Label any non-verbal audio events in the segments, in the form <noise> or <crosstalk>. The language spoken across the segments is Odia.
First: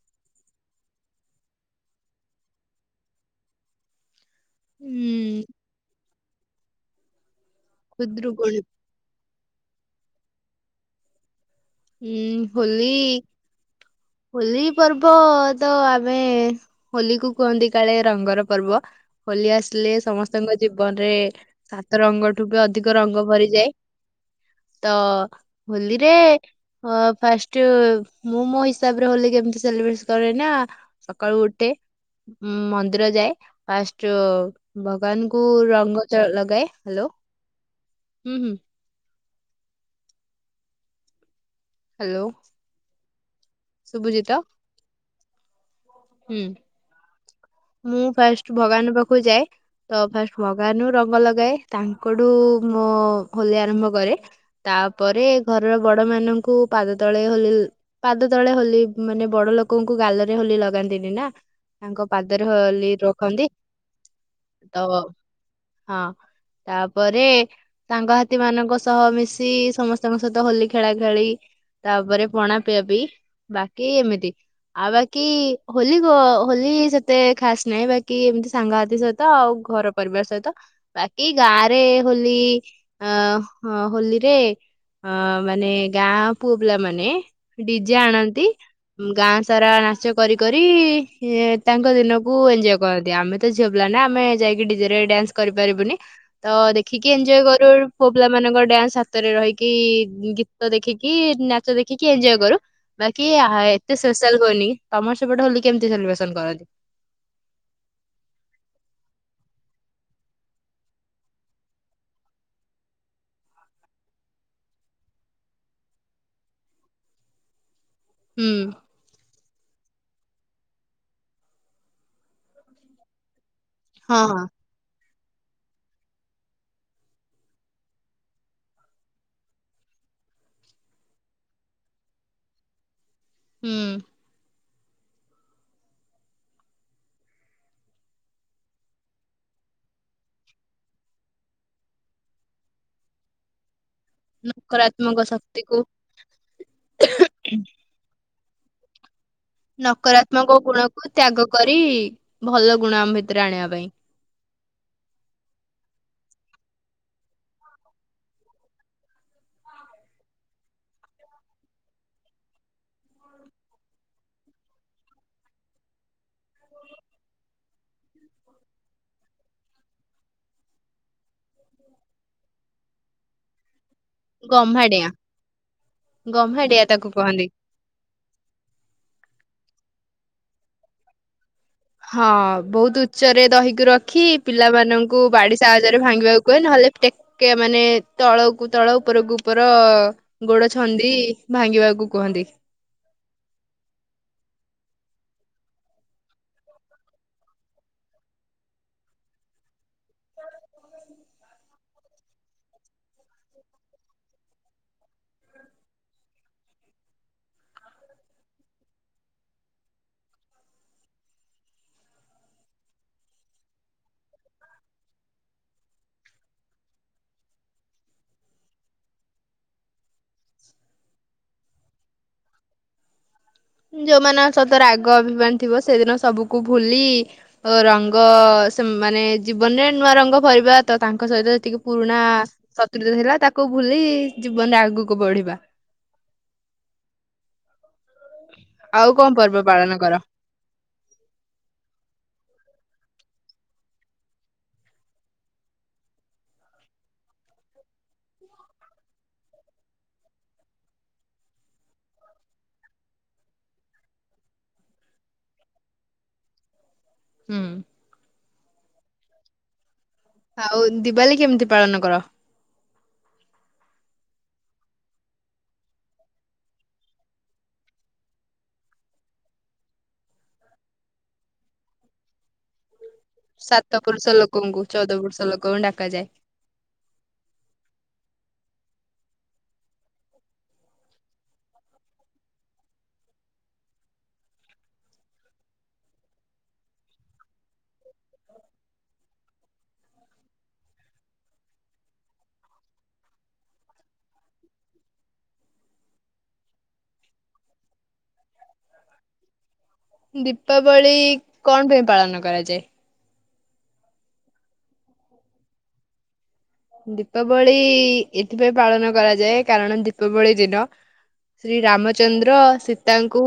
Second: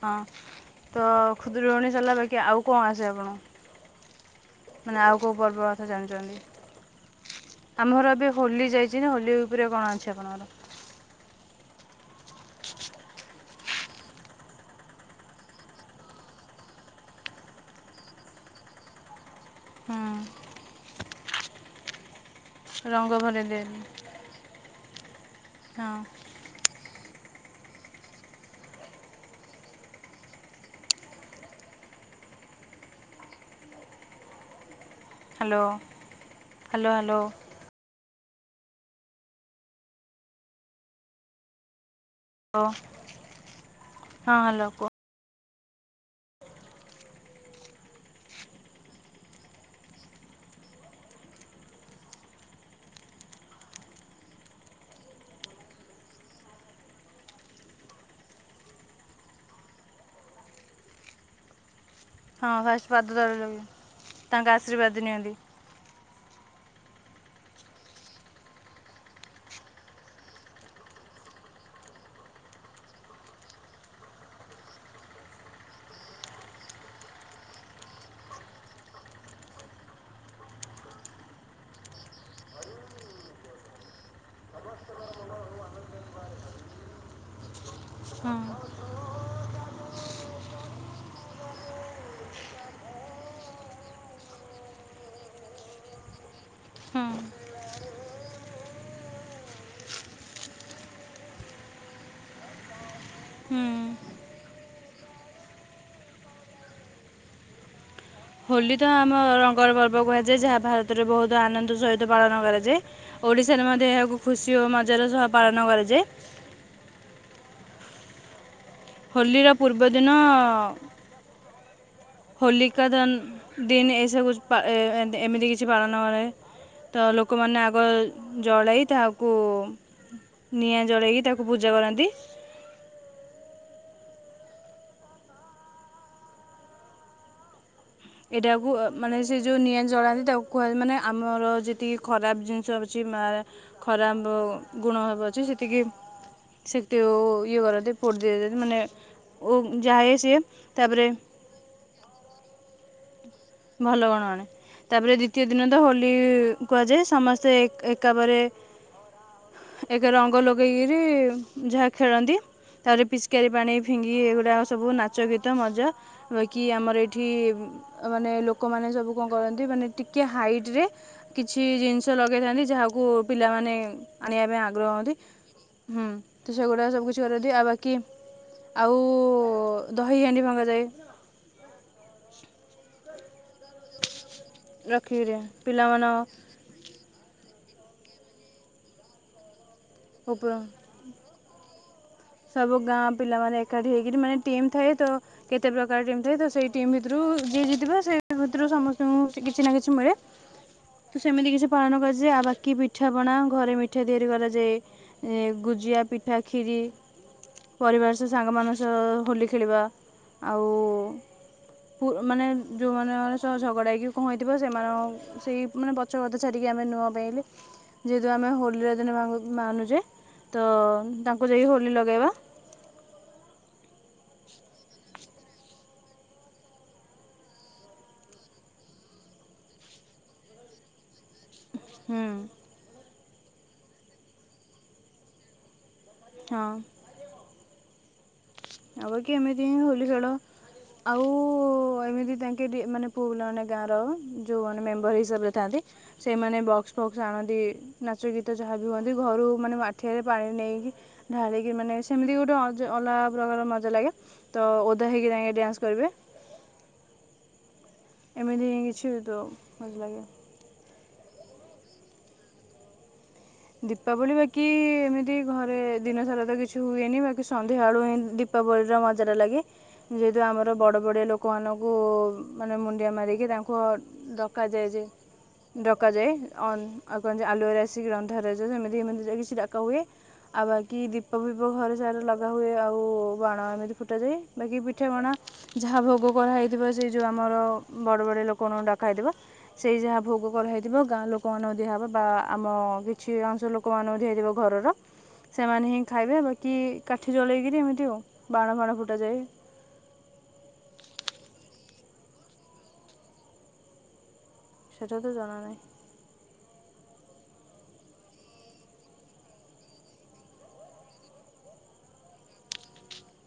ହଁ ତ ଖୁଦୁରୁକୁଣୀ ସରିଲା ବାକି ଆଉ କଣ ଆସେ ଆପଣଙ୍କୁ? ମାନେ ଆଉ କୋଉ ହୁଁ ପର୍ବ କଥା ଜାଣିଚନ୍ତି? ଆମର ଏବେ ଖୁଦୁରୁକୁଣୀ ହୋଲି ଯାଇଚି ନା ହୋଲି ରେ କଣ ଅଛି ଆପଣଙ୍କର? ହୁଁ ହୋଲି ହୋଲି ପର୍ବ ତ ଆମେ ହୋଲିକୁ କୁହନ୍ତି କାଳେ ରଙ୍ଗର ପର୍ବ। ହୋଲି ଆସିଲେ ହୁଁ ସମସ୍ତଙ୍କ ଜୀବନରେ ସାତ ରଙ୍ଗ ଠୁ ବି ଅଧିକ ରଙ୍ଗ ଭରେଇ ଭରିଯାଏ, ଦେଲି ତ ହଁ ହୋଲିରେ ଅଁ ଫାଷ୍ଟ ମୁଁ ମୋ ହିସାବରେ ହୋଲି କେମତି ସେଲିବ୍ରେଟ୍ସ କରେ ନା ସକାଳୁ ଉଠେ ମନ୍ଦିର ଯାଏ ଫାଷ୍ଟ ଭଗବାନକୁ ହ୍ୟାଲୋ ହ୍ୟାଲୋ ରଙ୍ଗ ଚ ଲଗାଏ ହ୍ୟାଲୋ। ଉଁ ହୁଁ। ହ୍ୟାଲୋ। ଶୁଭୁଚି ହଁ ତ ହାଲୋ କୁହ। ହୁଁ, ମୁଁ ଫାଷ୍ଟ ଭଗବାନ ପାଖକୁ ଯାଏ ତ ଫାଷ୍ଟ ଭଗବାନରୁ ରଙ୍ଗ ଲଗାଏ ତାଙ୍କଠୁ ମୋ ହୋଲି ଆରମ୍ଭ କରେ, ତାପରେ ଘରର ବଡ ମାନଙ୍କୁ ପାଦ ତଳେ ହୋଲି ପାଦ ତଳେ ହୋଲି ମାନେ ବଡ ଲୋକଙ୍କୁ ଗାଲରେ ହୋଲି ଲଗା ନ୍ତିନି ନା। ତାଙ୍କ ପାଦରେ ହଁ ଫାଷ୍ଟ ହୋଲି ପାଦ ତଳେ ରଖନ୍ତି ଲଗେଇ ତାଙ୍କ ତ ଆଶୀର୍ବାଦ ନିଅନ୍ତି ହଁ। ତାପରେ ସାଙ୍ଗସାଥି ମାନଙ୍କ ସହ ମିଶି ସମସ୍ତଙ୍କ ସହିତ ହୋଲି ଖେଳା ଖେଳି, ତାପରେ ପଣା ପିଆପିଇ ବାକି ଏମିତି ଆଉ ବାକି ହୋଲି କ ହୋଲି ସେତେ ଖାସ୍ ନାହିଁ ବାକି ଏମିତି ସାଙ୍ଗସାଥି ସହିତ ଆଉ ଘର ପରିବାର ସହିତ ବାକି ଗାଁରେ ହୋଲି ଅଁ ହୋଲିରେ ଅଁ ମାନେ ଗାଁ ପୁଅ ପିଲା ମାନେ ଡିଜେ ହଁ ଆଣନ୍ତି ଗାଁ ସାରା ନାଚ କରି କରି ତାଙ୍କ ଦିନକୁ ଏଞ୍ଜୟ କରନ୍ତି ଆମେ ତ ଝିଅ ପିଲା ନା ଆମେ ଯାଇକି ଡିଜେ ରେ ଡ୍ୟାନ୍ସ କରିପାରିବୁନି ତ ହୁଁ। ଦେଖିକି ଏଞ୍ଜୟ କରୁ ପୁଅ ପିଲା ମାନଙ୍କ ଡ୍ୟାନ୍ସ ହାତରେ ରହିକି ଗୀତ ଦେଖିକି ନାଚ ଦେଖିକି ଏଞ୍ଜୟ କରୁ, ବାକି ହୁଁ ଏତେ ସ୍ପେଶାଲ ହୁଅନି ତମର ସେପଟେ ହୋଲି କେମିତି ସେଲିବ୍ରେସନ କରନ୍ତି? ହୋଲି ତ ଆମ ରଙ୍ଗର ପର୍ବ କୁହାଯାଏ ଯାହା ଭାରତରେ ବହୁତ ଆନନ୍ଦ ସହିତ ପାଳନ କରାଯାଏ, ଓଡ଼ିଶାରେ ମଧ୍ୟ ଏହାକୁ ଖୁସି ଓ ମଜାର ସହ ପାଳନ କରାଯାଏ। ହୁଁ। ହୋଲିର ପୂର୍ବଦିନ ହୋଲିି କା ଦନ- <unintelligible> ହଁ ହଁ ଏମିତି କିଛି ପାଳନ କରେ ତ ଲୋକମାନେ ଆଗ ଜଳାଇ ତାହାକୁ ନିଆଁ ଜଳାଇକି ତାକୁ ପୂଜା କରନ୍ତି। ହୁଁ। ଏଇଟାକୁ ମାନେ ସେ ଯୋଉ ନିଆଁ ଜଳାନ୍ତି ତାକୁ କୁହା ମାନେ ଆମର ଯେତିକି ଖରାପ ଜିନିଷ ଅଛି ମା ଏ ଖରାପ ଗୁଣ ନକାରାତ୍ମକ ଭାବ ଅଛି ଶକ୍ତିକୁ ସେତିକି ସେ ତିଓ ଓ ଇଏ କରନ୍ତି ଫୋ ଦି ଦିଅନ୍ତି ମାନେ ଓ ଯାଏ ସିଏ ନକରାତ୍ମକ ତାପରେ ଗୁଣକୁ ତ୍ୟାଗ କରି ଭଲଗୁ ଗୁଣ ଆମ ଭି ଭଲ ଗୁଣ ଆଣେ ତାପରେ ଦ୍ଵିତୀୟ ଦିନ ତ ହୋଲି କି କୁହାଯାଏ ସମସ୍ତେ ଏକା ଏକାପରେ ଏକ ରଙ୍ଗ ଲଗେଇକିରି ଯାହା ଖେଳନ୍ତି ତା ପରେ ପିଚକାରୀ ପାଣି ଫିଙ୍ଗିକି ଏଗୁଡ଼ାକ ସବୁ ନାଚ ଗୀତ ମଜା ବାକି ଆମର ଏଇଠି ବୁ ଅ ମାନେ ଲୋକମାନେ ସବୁ କଣ କରନ୍ତି ମାନେ ଟିକେ ହାଇଟ ରେ କିଛି ଜିନିଷ ଲଗେଇଥାନ୍ତି ଯାହା କୁ ପିଲାମାନେ ଆଣିବା ପାଇଁ ଆଗ୍ରହ ଗମ୍ହାଡିଆ ହୁଅନ୍ତି ହୁଁ ତ ଗମ୍ହାଡିଆ ସେଗୁଡ଼ା ତାକୁ ସବୁ କିଛି କହନ୍ତି। କରନ୍ତିି ଆଉ ବାକି ଆଉ ଦହି ହାଣ୍ଡି ଭାଙ୍ଗନ୍ତି। କୁହା ଯାଏ। ହଁ ବହୁତ ଉଚ୍ଚରେ। ଦହିକୁ ରଖି ପିଲାମାନଙ୍କୁ ରଖିକିରି ବାଡ଼ି ସାହାଯ୍ୟରେ ପିଲାମାନ ଭାଙ୍ଗିବାକୁ କୁହେ ନହେଲେ ଟେକେ ମାନେ ତଳକୁ ତଳ ଉପରକୁ ଉପ ଉପର ଭାଙ୍ଗିବାକୁ କୁହନ୍ତି। ସବୁ ଗାଁ ପିଲାମାନେ ଏକାଠି ହେଇକରି ମାନେ ଟିମ୍ ଥାଏ ତ କେତେ ପ୍ରକାର ଟିମ୍ ଥାଏ, ତ ସେଇ ଟିମ୍ ଭିତରୁ ଯିଏ ଜିତିବ ସେ ଭିତରୁ ସମସ୍ତଙ୍କୁ କିଛି ନା କିଛି ମିଳେ। ତ ସେମିତି କିଛି ପାଳନ କରାଯାଏ, ଆଉ ବାକି ପିଠାପଣା ଘରେ ମିଠା ତିଆରି କରାଯାଏ। ଗୁଜିଆ ପିଠା କ୍ଷୀରି ପରିବାର ସହ ସାଙ୍ଗମାନଙ୍କ ସହ ହୋଲି ଖେଳିବା ଆଉ ମାନେ ଯୋଉଁମାନଙ୍କ ସହ ଝଗଡ଼ା ହେଇକି କଣ ହେଇଥିବ ସେମାନ ସେଇ ମାନ ପଛକଥା ଛାଡ଼ିକି ଆମେ ନୂଆ ପାଇଲେ ଯେହେତୁ ଆମେ ହୋଲିର ଦିନ ମା ମାନୁଛେ ତ ତାଙ୍କୁ ଯାଇ ହୋଲି ଲଗାଇବା। ଯୋଉମାନଙ୍କ ସହିତ ରାଗ ଅଭିମାନ ଥିବ ସେଦିନ ସବୁକୁ ଭୁଲି ରଙ୍ଗ ସେ ମାନେ ଜୀବନରେ ନୂଆ ରଙ୍ଗ ଭରିବା ତ ତାଙ୍କ ସହିତ ଟିକେ ପୁରୁଣା ହୁଁ ଶତ୍ରୁତା ଥିଲା। ତାକୁ ଭୁଲି ଜୀବନରେ ଆଗୁକୁ ବଢିବା। ହଁ। ଆଉ ଆ କଣ କି ପର୍ବ ଏମିତି ହିଁ ପାଳନ ହୋଲି କର? ଖେଳ, ଆଉ ଏମିତି ତାଙ୍କେ ମାନେ ପୁଅପିଲା ମାନେ ଗାଁର ଯୋଉଁମାନେ ମେମ୍ବର ହିସାବରେ ଥାଆନ୍ତି, ସେମାନେ ବକ୍ସ ଫକ୍ସ ଆଣନ୍ତି ନାଚ ଗୀତ ଯାହା ବି ହୁଅନ୍ତି ଘରୁ ମାନେ ମାଠିଆରେ ପାଣି ନେଇକି ଢାଳିକି ମାନେ ସେମିତି ଗୋଟେ ଅଜ ଅଲଗା ପ୍ରକାର ମଜା ଲାଗେ ତ ଓଦା ହେଇକି ଯାଇଁକି ଡ୍ୟାନ୍ସ କରିବେ। ହୁଁ। ଏମିତି ହିଁ କିଛି ହୋଇଥାଉ ଭଲ ଲାଗେ। ଆଉ ଦିୱାଲୀ କେମିତି ପାଳନ କର? ଦୀପାବଳି ବାକି ଏମିତି ଘରେ ଦିନସାରା ତ କିଛି ହୁଏନି, ବାକି ସନ୍ଧ୍ୟାବେଳୁ ହିଁ ଦୀପାବଳିର ମଜାଟା ଲାଗେ ଯେହେତୁ ଆମର ବଡ ବଡିଆ ଲୋକମାନଙ୍କୁ ମାନେ ମୁ ଣ୍ଡିଆ ମାରିକି ତାଙ୍କୁ ଅ ସାତ ପୁରୁଷ ଲୋକଙ୍କୁ ଡକାଯାଏ ଯେ ଚଉଦ ପୁରୁଷ ଲୋକଙ୍କୁ ଡାକାଯାଏ। ଡକାଯାଏ ଅନ ଆଉ କହନ୍ତି ଯେ ଆଲୁଅରେ ଆସି ଶି ଗ୍ରନ। ରେ ସେମିତି ଏମିତି କିଛି ଡକା ହୁଏ ଆଉ ବାକି ଦୀପ ଫିପ ଘର ସାରା ଲଗା ହୁଏ ଆଉ ବାଣ ଏମିତି ଫୁଟାଯାଏ ବାକି ପିଠା ପଣା ଯାହା ଭୋଗ କରାହଇଥିବ ସେଇ ଯୋଉ ଆମର ବଡ଼ ବଡ଼ ଲୋକମାନଙ୍କୁ ଡାକହେଇଥିବ ସେଇ ଯାହା ଭୋଗ କରାହଇଥିବ ଗାଁ ଲୋକମାନଙ୍କୁ ଦିଆହବ ବା ଆମ କିଛି ଅଂଶ ଲୋକମାନଙ୍କୁ ଦିଆ ଯିବ ଘରର ସେମାନେ ହିଁ ଖାଇବେ ବାକି କାଠି ଜଳେଇକିରି ଏମିତି ଆଉ। ବାଣ ଫାଣ ଫୁଟାଯାଏ ଦୀପାବଳି କଣ <unintelligible> ପାଳନ କରାଯାଏ। ସେଟା ତ ଜଣା ନାହିଁ। ଦୀପାବଳି ଏଥିପାଇଁ ପାଳନ କରାଯାଏ କାରଣ ଦୀପାବଳି ଦିନ ଶ୍ରୀ ରାମଚନ୍ଦ୍ର ସୀତାଙ୍କୁ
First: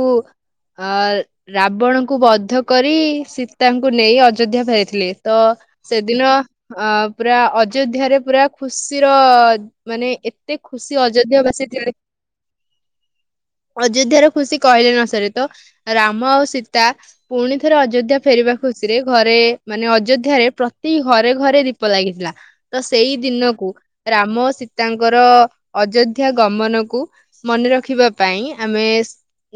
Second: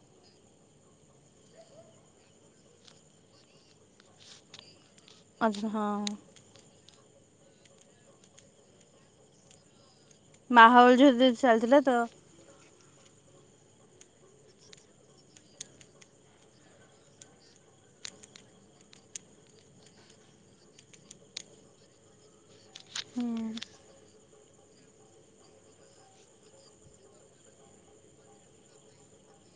ଅ ରାବଣଙ୍କୁ ବଦ୍ଧ କରି ସୀତାଙ୍କୁ ନେଇ ଅଯୋଧ୍ୟା ଫେର ଥିଲେ ତ ଆଚ୍ଛା ହଁ ସେଦିନ ଅ ପୁରା ଅଯୋଧ୍ୟାରେ ପୁରା ଖୁସି ର ମାନେ ଏତେ ମାହୋଲ ଖୁସି ଯେହେତୁ ଅଯୋଧ୍ୟା ଚାଲିଥିଲା ତ ବାସିଥିଲେ ଅଯୋଧ୍ୟ ର ଖୁସି କହିଲେ ନ ସରେ ତ ରାମ ଆଉ ସୀତା ପୁଣି ଥରେ ଅଯୋଧ୍ୟା ଫେରିବା ଖୁସିରେ ଘରେ ମାନେ ଅଯୋଧ୍ୟାରେ ପ୍ରତି ଘରେ ଘରେ ଦୀପ ଲାଗିଥିଲା ତ ସେଇ ହୁଁ। ଦିନକୁ ରାମ ଓ ସୀତାଙ୍କର ଅଯୋଧ୍ୟା ଗମନକୁ ମନେ ରଖିବା ପାଇଁ ଆମେ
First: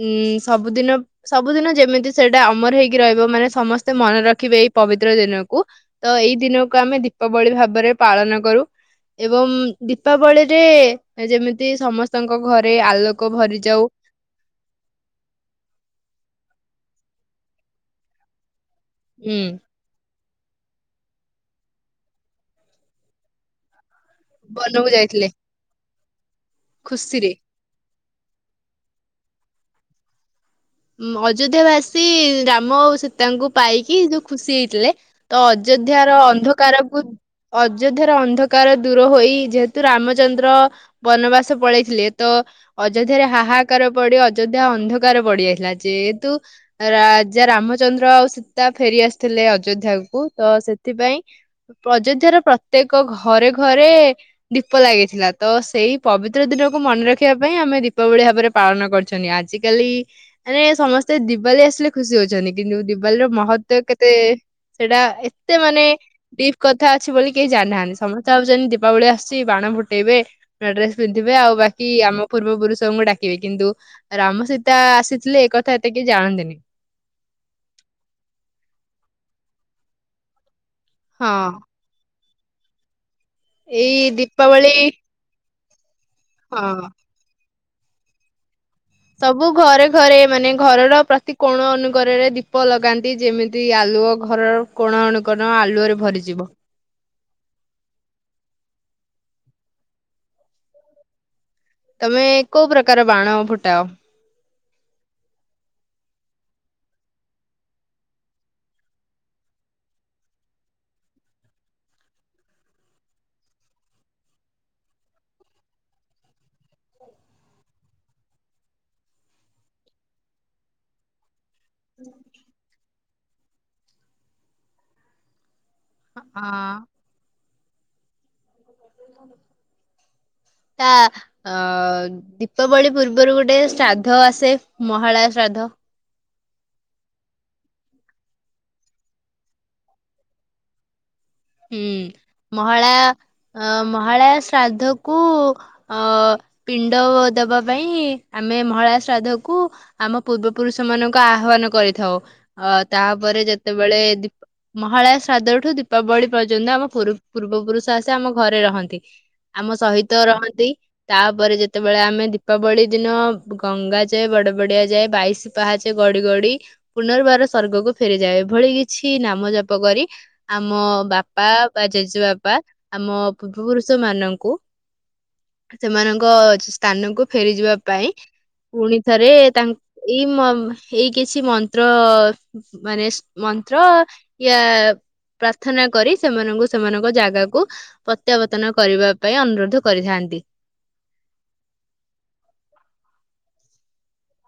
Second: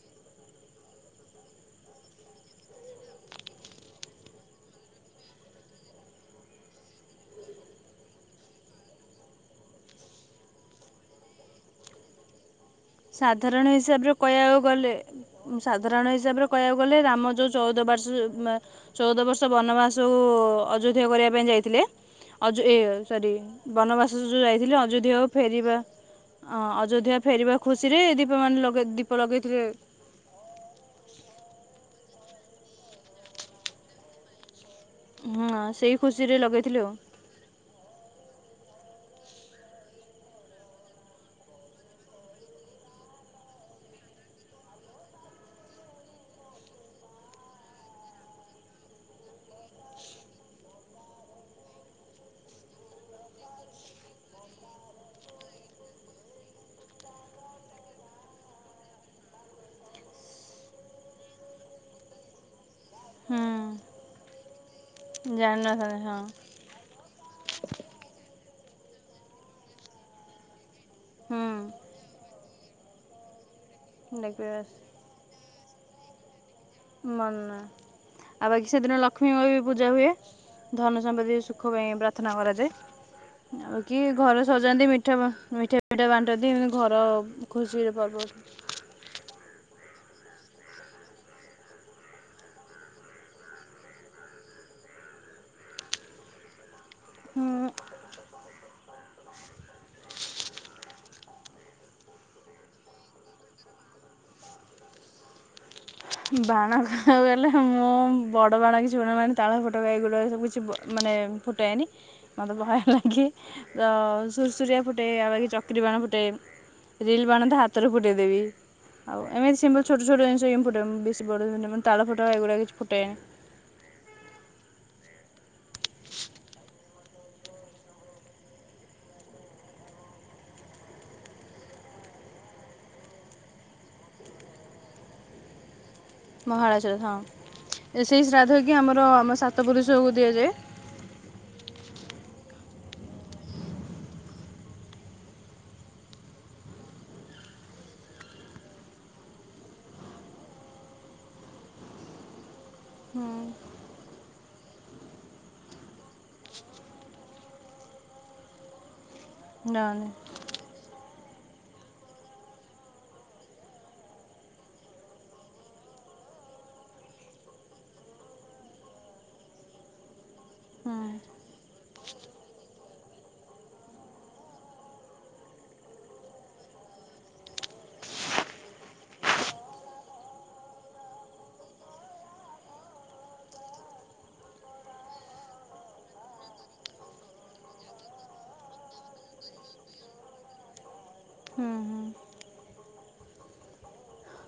ଉଁ ସବୁଦିନ ସବୁଦିନ ଯେମିତି ସେଇଟା ଅମର ହେଇକି ରହିବ ମାନେ ସମସ୍ତେ ମନେ ରଖିବେ ଏଇ ପବିତ୍ର ଦିନକୁ ତ ଏଇ ଦିନକୁ ଆମେ ଦୀପାବଳି ଭାବରେ ପାଳନ କରୁ ଏବଂ ଦୀପାବଳିରେ ଯେମିତି ସମସ୍ତଙ୍କ ଘରେ ଆଲୋକ ସାଧାରଣ ଭରିଯାଉ ହିସାବରେ କହିବାକୁ ଗଲେ ସାଧାରଣ ହିସାବରେ କହିବାକୁ ଗଲେ ରାମ ଯୋଉ ଚଉଦ ବାର୍ଷ ଉ ମ ଚଉଦ ହୁଁ ବର୍ଷ ବନବାସ ଉ ଓ ଅଯୋଧ୍ୟା କରିବା ପାଇଁ ଯାଇଥିଲେ ଅଯୋ ଏ ସରି ବନବା ଯୋ ଯୋ ଯାଇଥିଲି ବନକୁ ଅଯୋଧ୍ୟା ଯାଇଥିଲେ ଆଉ ଫେରିବା ଅ ଅଯୋଧ୍ୟା ଖୁସିରେ। ଫେରିବାକୁ ଖୁସିରେ ଦୀପ ମାନେ ଦୀପ ଲଗେଇଥିଲେ। ଅଯୋଧ୍ୟା ବାସୀ ରାମ ଆଉ ସୀତାଙ୍କୁ ପାଇକି ଯୋଉ ଖୁସି ହେଇଥିଲେ ତ ହଁ ସେଇ ଅଯୋଧ୍ୟାର ଖୁସିରେ ଲଗାଇଥିଲେ ଆଉ ଅନ୍ଧକାରକୁ ଅଯୋଧ୍ୟାର ଅନ୍ଧ କାର ଦୂର ହୋଇ ଯେହେତୁ ରାମଚନ୍ଦ୍ର ବନବାସ ପଳେଇଥିଲେ ତ ଅଯୋଧ୍ୟାରେ ହାହାକାର ପଡି ଅଯୋଧ୍ୟା ଅନ୍ଧକାର ପଡିଯାଇ ଥିଲା ଯେହେତୁ ରାଜା ରାମଚନ୍ଦ୍ର ଆଉ ସୀତା ଫେରି ଆସିଥିଲେ ଅଯୋଧ୍ୟାକୁୁ ତ ସେଥିପାଇଁ ଅଯୋଧ୍ୟାର ପ୍ରତ୍ୟେକ ଘରେ ଘରେ ଦୀପ ଲାଗିଥିଲା ତ ସେଇ ପବିତ୍ର ଦିନକୁ ମନେ ରଖିବା ପାଇଁ ଆମେ ଦୀପାବଳି ଭାବରେ ପାଳନ କରିୁଛନ୍ତି ଆଜିକାଲି ମାନେ ସମସ୍ତେ ଦିିବାଲି ଆସିଲେ ଖୁସି ହଉଛନ୍ତି କିନ୍ତୁ ଦିିବାଲିର ମହତ୍ୱ ହୁଁ କେତେ ସେଇଟା ଏତେ ମାନେ ଜାଣିନଥାନ୍ତି ହଁ ଡିପ୍ କଥା ଅଛି ବୋଲି କେହି ଜାଣିନାହାନ୍ତି ସମସ୍ତେ ଭାବୁଛନ୍ତି ଦୀପାବଳି ଆଶୁଛି ବାଣ ଫୁଟେଇବେ ନୂଆ ଡ୍ରେସ ପିନ୍ଧିବେ ଆଉ ବାକି ଆମ ପୂର୍ବ ପୁରୁଷ ସଙ୍କୁ ଡାକିବେ କିନ୍ତୁ ହୁଁ ରାମ ଦେଖିବା ସୀତା ଆସି ଏକଥା ଏତେ କେହି ଜଣନ୍ତିନି। ମନେ ଆଉ ବାକି ସେଦିନ ଲକ୍ଷ୍ମୀଙ୍କ ବି ପୂଜା ହୁଏ। ଧନ ହଁ ସମ୍ପତ୍ତି ସୁଖ ପାଇଁ ପର୍ଥନା କରାଯାଏ। ଆଉ କି ଏଇ ଘରେ ଦୀପାବଳି ସଜାନ୍ତି ମିଠା ମିଠା ମିଠା ବାଣ୍ଟନ୍ତି ଏମିତି ହଁ ଘର ଖୁସିର ପର୍ବ। ସବୁ ଘରେ ଘରେ ମାନେ ଘରର ପ୍ରତି କୋଣ ଅନଣୁଗରରେ ଦୀପ ଲଗାନ୍ତି ଯେମିତି ଆଲୁଅ ଘରର କୋଣ ଅନୁକୋଣ ଆଲୁଅରେ ଭରିଯିବ। ହୁଁ। ତମେ କଉ ପ୍ରକାର ବାଣ ଫୁଟାଅ? ବାଣ କହିବାକୁ ଗଲେ ମୁଁ ବଡ଼ ବାଣ କିଛି ମାନେ ତାଳ ଫୁଟ ଏଇଗୁଡ଼ା ସବୁ କିଛି ମାନେ ଫୁଟାଏନି ମୋତେ ଭୟ ଲାଗେ ତ ସୁରୁସରିଆ ଫୁଟେ ଆଉ ବାକ ଚକରୀ ବାଣ ଫୁଟେ ରିଲ୍ ବାଣ ତ ହାତରୁ ଫୁଟାଇ ଦେବି ଆଉ ଏମିତି ସିମ୍ଲ ଛୋଟ ଛୋଟ ଜିନିଷ ଫୁଟ ବେଶି ବଡ ମାନେ ତାଳ ଫୁଟୁକା ଏଗୁଡ଼ା କିଛି ଫୁଟାଏନି। ହଁ। ତା ଅ ଦୀପାବଳି ପୂର୍ବରୁ ଗୋଟେ ଶ୍ରାଦ୍ଧ ଆସେ ମହାଳୟ ଶ୍ରାଦ୍ଧ। ମହାଳୟ ଶ୍ରାଦ୍ଧ ହଁ ସେଇ ଶ୍ରାଦ୍ଧ କି ଆମର ଆମ ସାତ ପୁରୁଷଙ୍କୁ ଦିଆଯାଏ। ହୁଁ ମହାଳୟା ମହାଳୟା ଶ୍ରାଦ୍ଧ କୁ ଅ ପିଣ୍ଡ ଦବା ପାଇଁ ଆମେ ମହାଳୟା ଶ୍ରାଦ୍ଧକୁ ଆମ ପୂର୍ବପୁରୁଷ ମାନଙ୍କୁ ଆହ୍ଵାନ କରିଥାଉ ଅ ହୁଁ ତାପରେ ଯେତେବେଳେ ଦି ମହାଳୟା ଶ୍ରାଦ୍ଧ ଠୁ ଦୀପାବଳି ପର୍ଯ୍ୟନ୍ତ ଆମ ପୂର୍ବ ପୁରୁଷ ଆସି ଆମ ଘରେ ରହନ୍ତି। ଆମ ନହେଲେ ସହିତ ରହନ୍ତି। ତାପରେ ଯେତେବେଳେ ଆମେ ଦୀପାବଳି ଦିନ ଗଙ୍ଗା ଯାଏ ବଡ ବଡିଆ ଯାଏ ବାଇଶ ପାହାଚାଏ ଗଡି ଗଡି ପୁନର୍ବାର ସ୍ଵର୍ଗକୁ ଫେରିଯାଏ ଏଭଳି କିଛି ନାମ ଜାପ କରି ଆମ ହୁଁ ବା ପା ବା ଜେଜେବାପା ଆମ ପୂର୍ବପୁରୁଷ ମାନଙ୍କୁ ସେମାନଙ୍କ ସ୍ଥାନକୁ ଫେରିଯିବା ପାଇଁ ପୁଣି ଥରେ ତାଙ୍କ ଏଇ ଏଇ କିଛି ମନ୍ତ୍ର ମାନେ ମନ୍ତ୍ର ୟା ପ୍ରାର୍ଥନା କରି ସେମାନଙ୍କୁ ସେମାନଙ୍କ ଜାଗାକୁ ପ୍ରତ୍ୟାବର୍ତ୍ତନ କରିବା ପାଇଁ ଅନୁରୋଧ କରିଥାନ୍ତି। ହୁଁ ହୁଁ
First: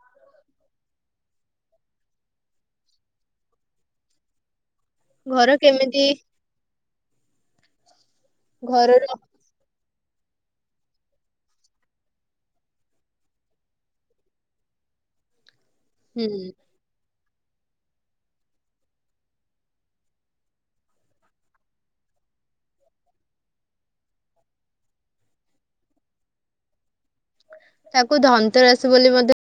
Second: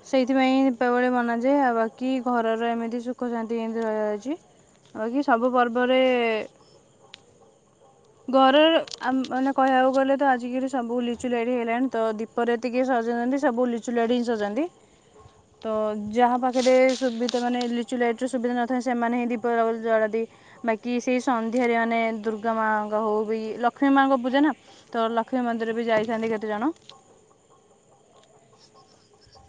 ସେଇଥିପାଇଁ ଦୀପାବଳି ମନାଯାଏ ଆ ବାକି ଘରର ଏମିତି ସୁଖ ଶାନ୍ତି ଏମିତି ରହିବାଅଛି। ଆକି ସବୁ ଘର ପର୍ବରେ କେମିତି ଘର ଘରର ମାନେ କହିବାକୁ ଗଲେ ତ ଆଜିକଲି ସବୁ ଲିଚୁ ଲାଇଡି ହେଲାଣି ତ ଦୀପରେ ଟିକେ ସଜନ୍ତି ସବୁ ଲିଚୁ ଲାଇଟ୍ ହିଁ ସଜାନ୍ତି। ତ ହୁଁ ଯାହା ପାଖେରେ ସୁବି ସେମାନେ ଲିଚୁ ଲାଇଟ୍ ର ସୁବିଧା ନଥାଏ ସେମାନେ ହିଁ ଦୀପ ଜଳାନ୍ତି ବାକି ସେହି ସନ୍ଧ୍ୟାରେ ମାନେ ଦୁର୍ଗା ମା ହଉ ବି ଲକ୍ଷ୍ମୀ ମାଙ୍କ ପୂଜା ନା ତ ଲକ୍ଷ୍ମୀ ମନ୍ଦିର ବି ଯାଇଥାନ୍ତି କେତେଜଣ। ତାକୁ ଧନ୍ତରାସ ବୋଲି ମଧ୍ୟ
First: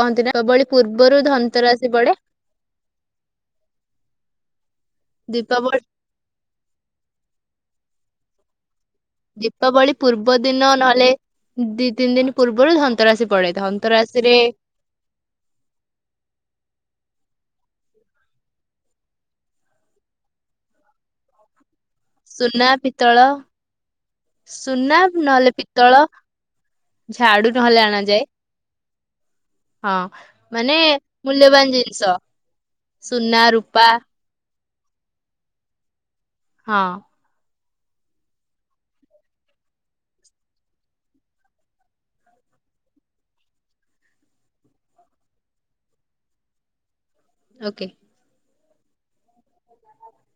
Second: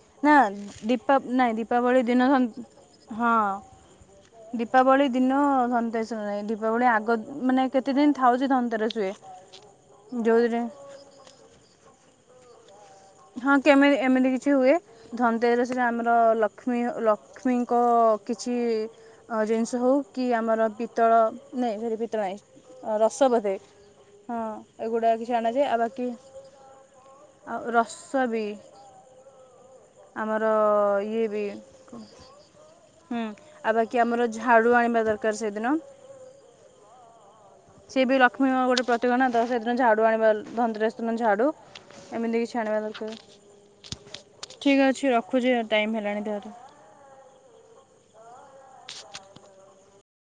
କହନ୍ତି ନା ଦୀପାବଳି ପୂର୍ବରୁ ଦୀପା ନାଇଁ ଧନ୍ତରାଶି ଦୀପାବଳି ପଡେ ଦିନ ହଁ। ଦୀପ୍। ପାବଳି ଦିନ ଦୀପାବଳି ସନ୍ତୋଷ ନାହିଁ ଦୀପାବଳି ଆଗ ମାନେ କେତେ ଦିନ ଥାଉଛି ଧନ୍ତରା ଦୀପାବଳି ପୂର୍ବ ଦିନ ନହଲେ ଦି ତିନ୍ ଦିନ୍ ପୂର୍ବରୁ ଧନ୍ ହଁ କେମିତି ଏମିତି କିଛି ହୁଏ ଧନ୍ତରାଶିରେ ଆମର ଲକ୍ଷ୍ମୀ ଲ ଲକ୍ଷ୍ମୀଙ୍କ କିଛି ଜିନିଷ ହଉ କି ଆମର ପିତ୍ତଳ ନାଇଁ ପିତ୍ତଳ ସୁନା ନାହିଁ ରସ ପିତଳ ବୋଧେ ହଁ ସୁନା ଏଗୁଡ଼ା କିଛି ନହଲେ ଅଣାଯାଏ ଆଉ ପିତଳ ବାକି ଝାଡୁ ନହେଲେ ଆଣାଯାଏ। ହୁ। ହଁ ମାନେ ମୂଲ୍ୟବାନ ଜିନ୍ଷ ହୁଁ ସୁନା ଆଉ ରୂପା। ବାକି ଆମର ଝାଡ଼ୁ ଆଣିବା ଦରକାର ସେଦିନ। ହଁ। ସିଏ ବି ଲକ୍ଷ୍ମୀ ମା ଗୋଟେ ପ୍ରତିକ ନା ସେଦିନ ଝାଡ଼ୁ ଆଣିବା ଧନ୍ତରାଶୀ ଦିନ ଝାଡ଼ୁ ଏମିତି କିଛି ଆଣିବା ଦରକାର ଠିକ୍ ଅଛି ରଖୁଛି ଟାଇମ୍ ହେଲାଣି। ଓକେ।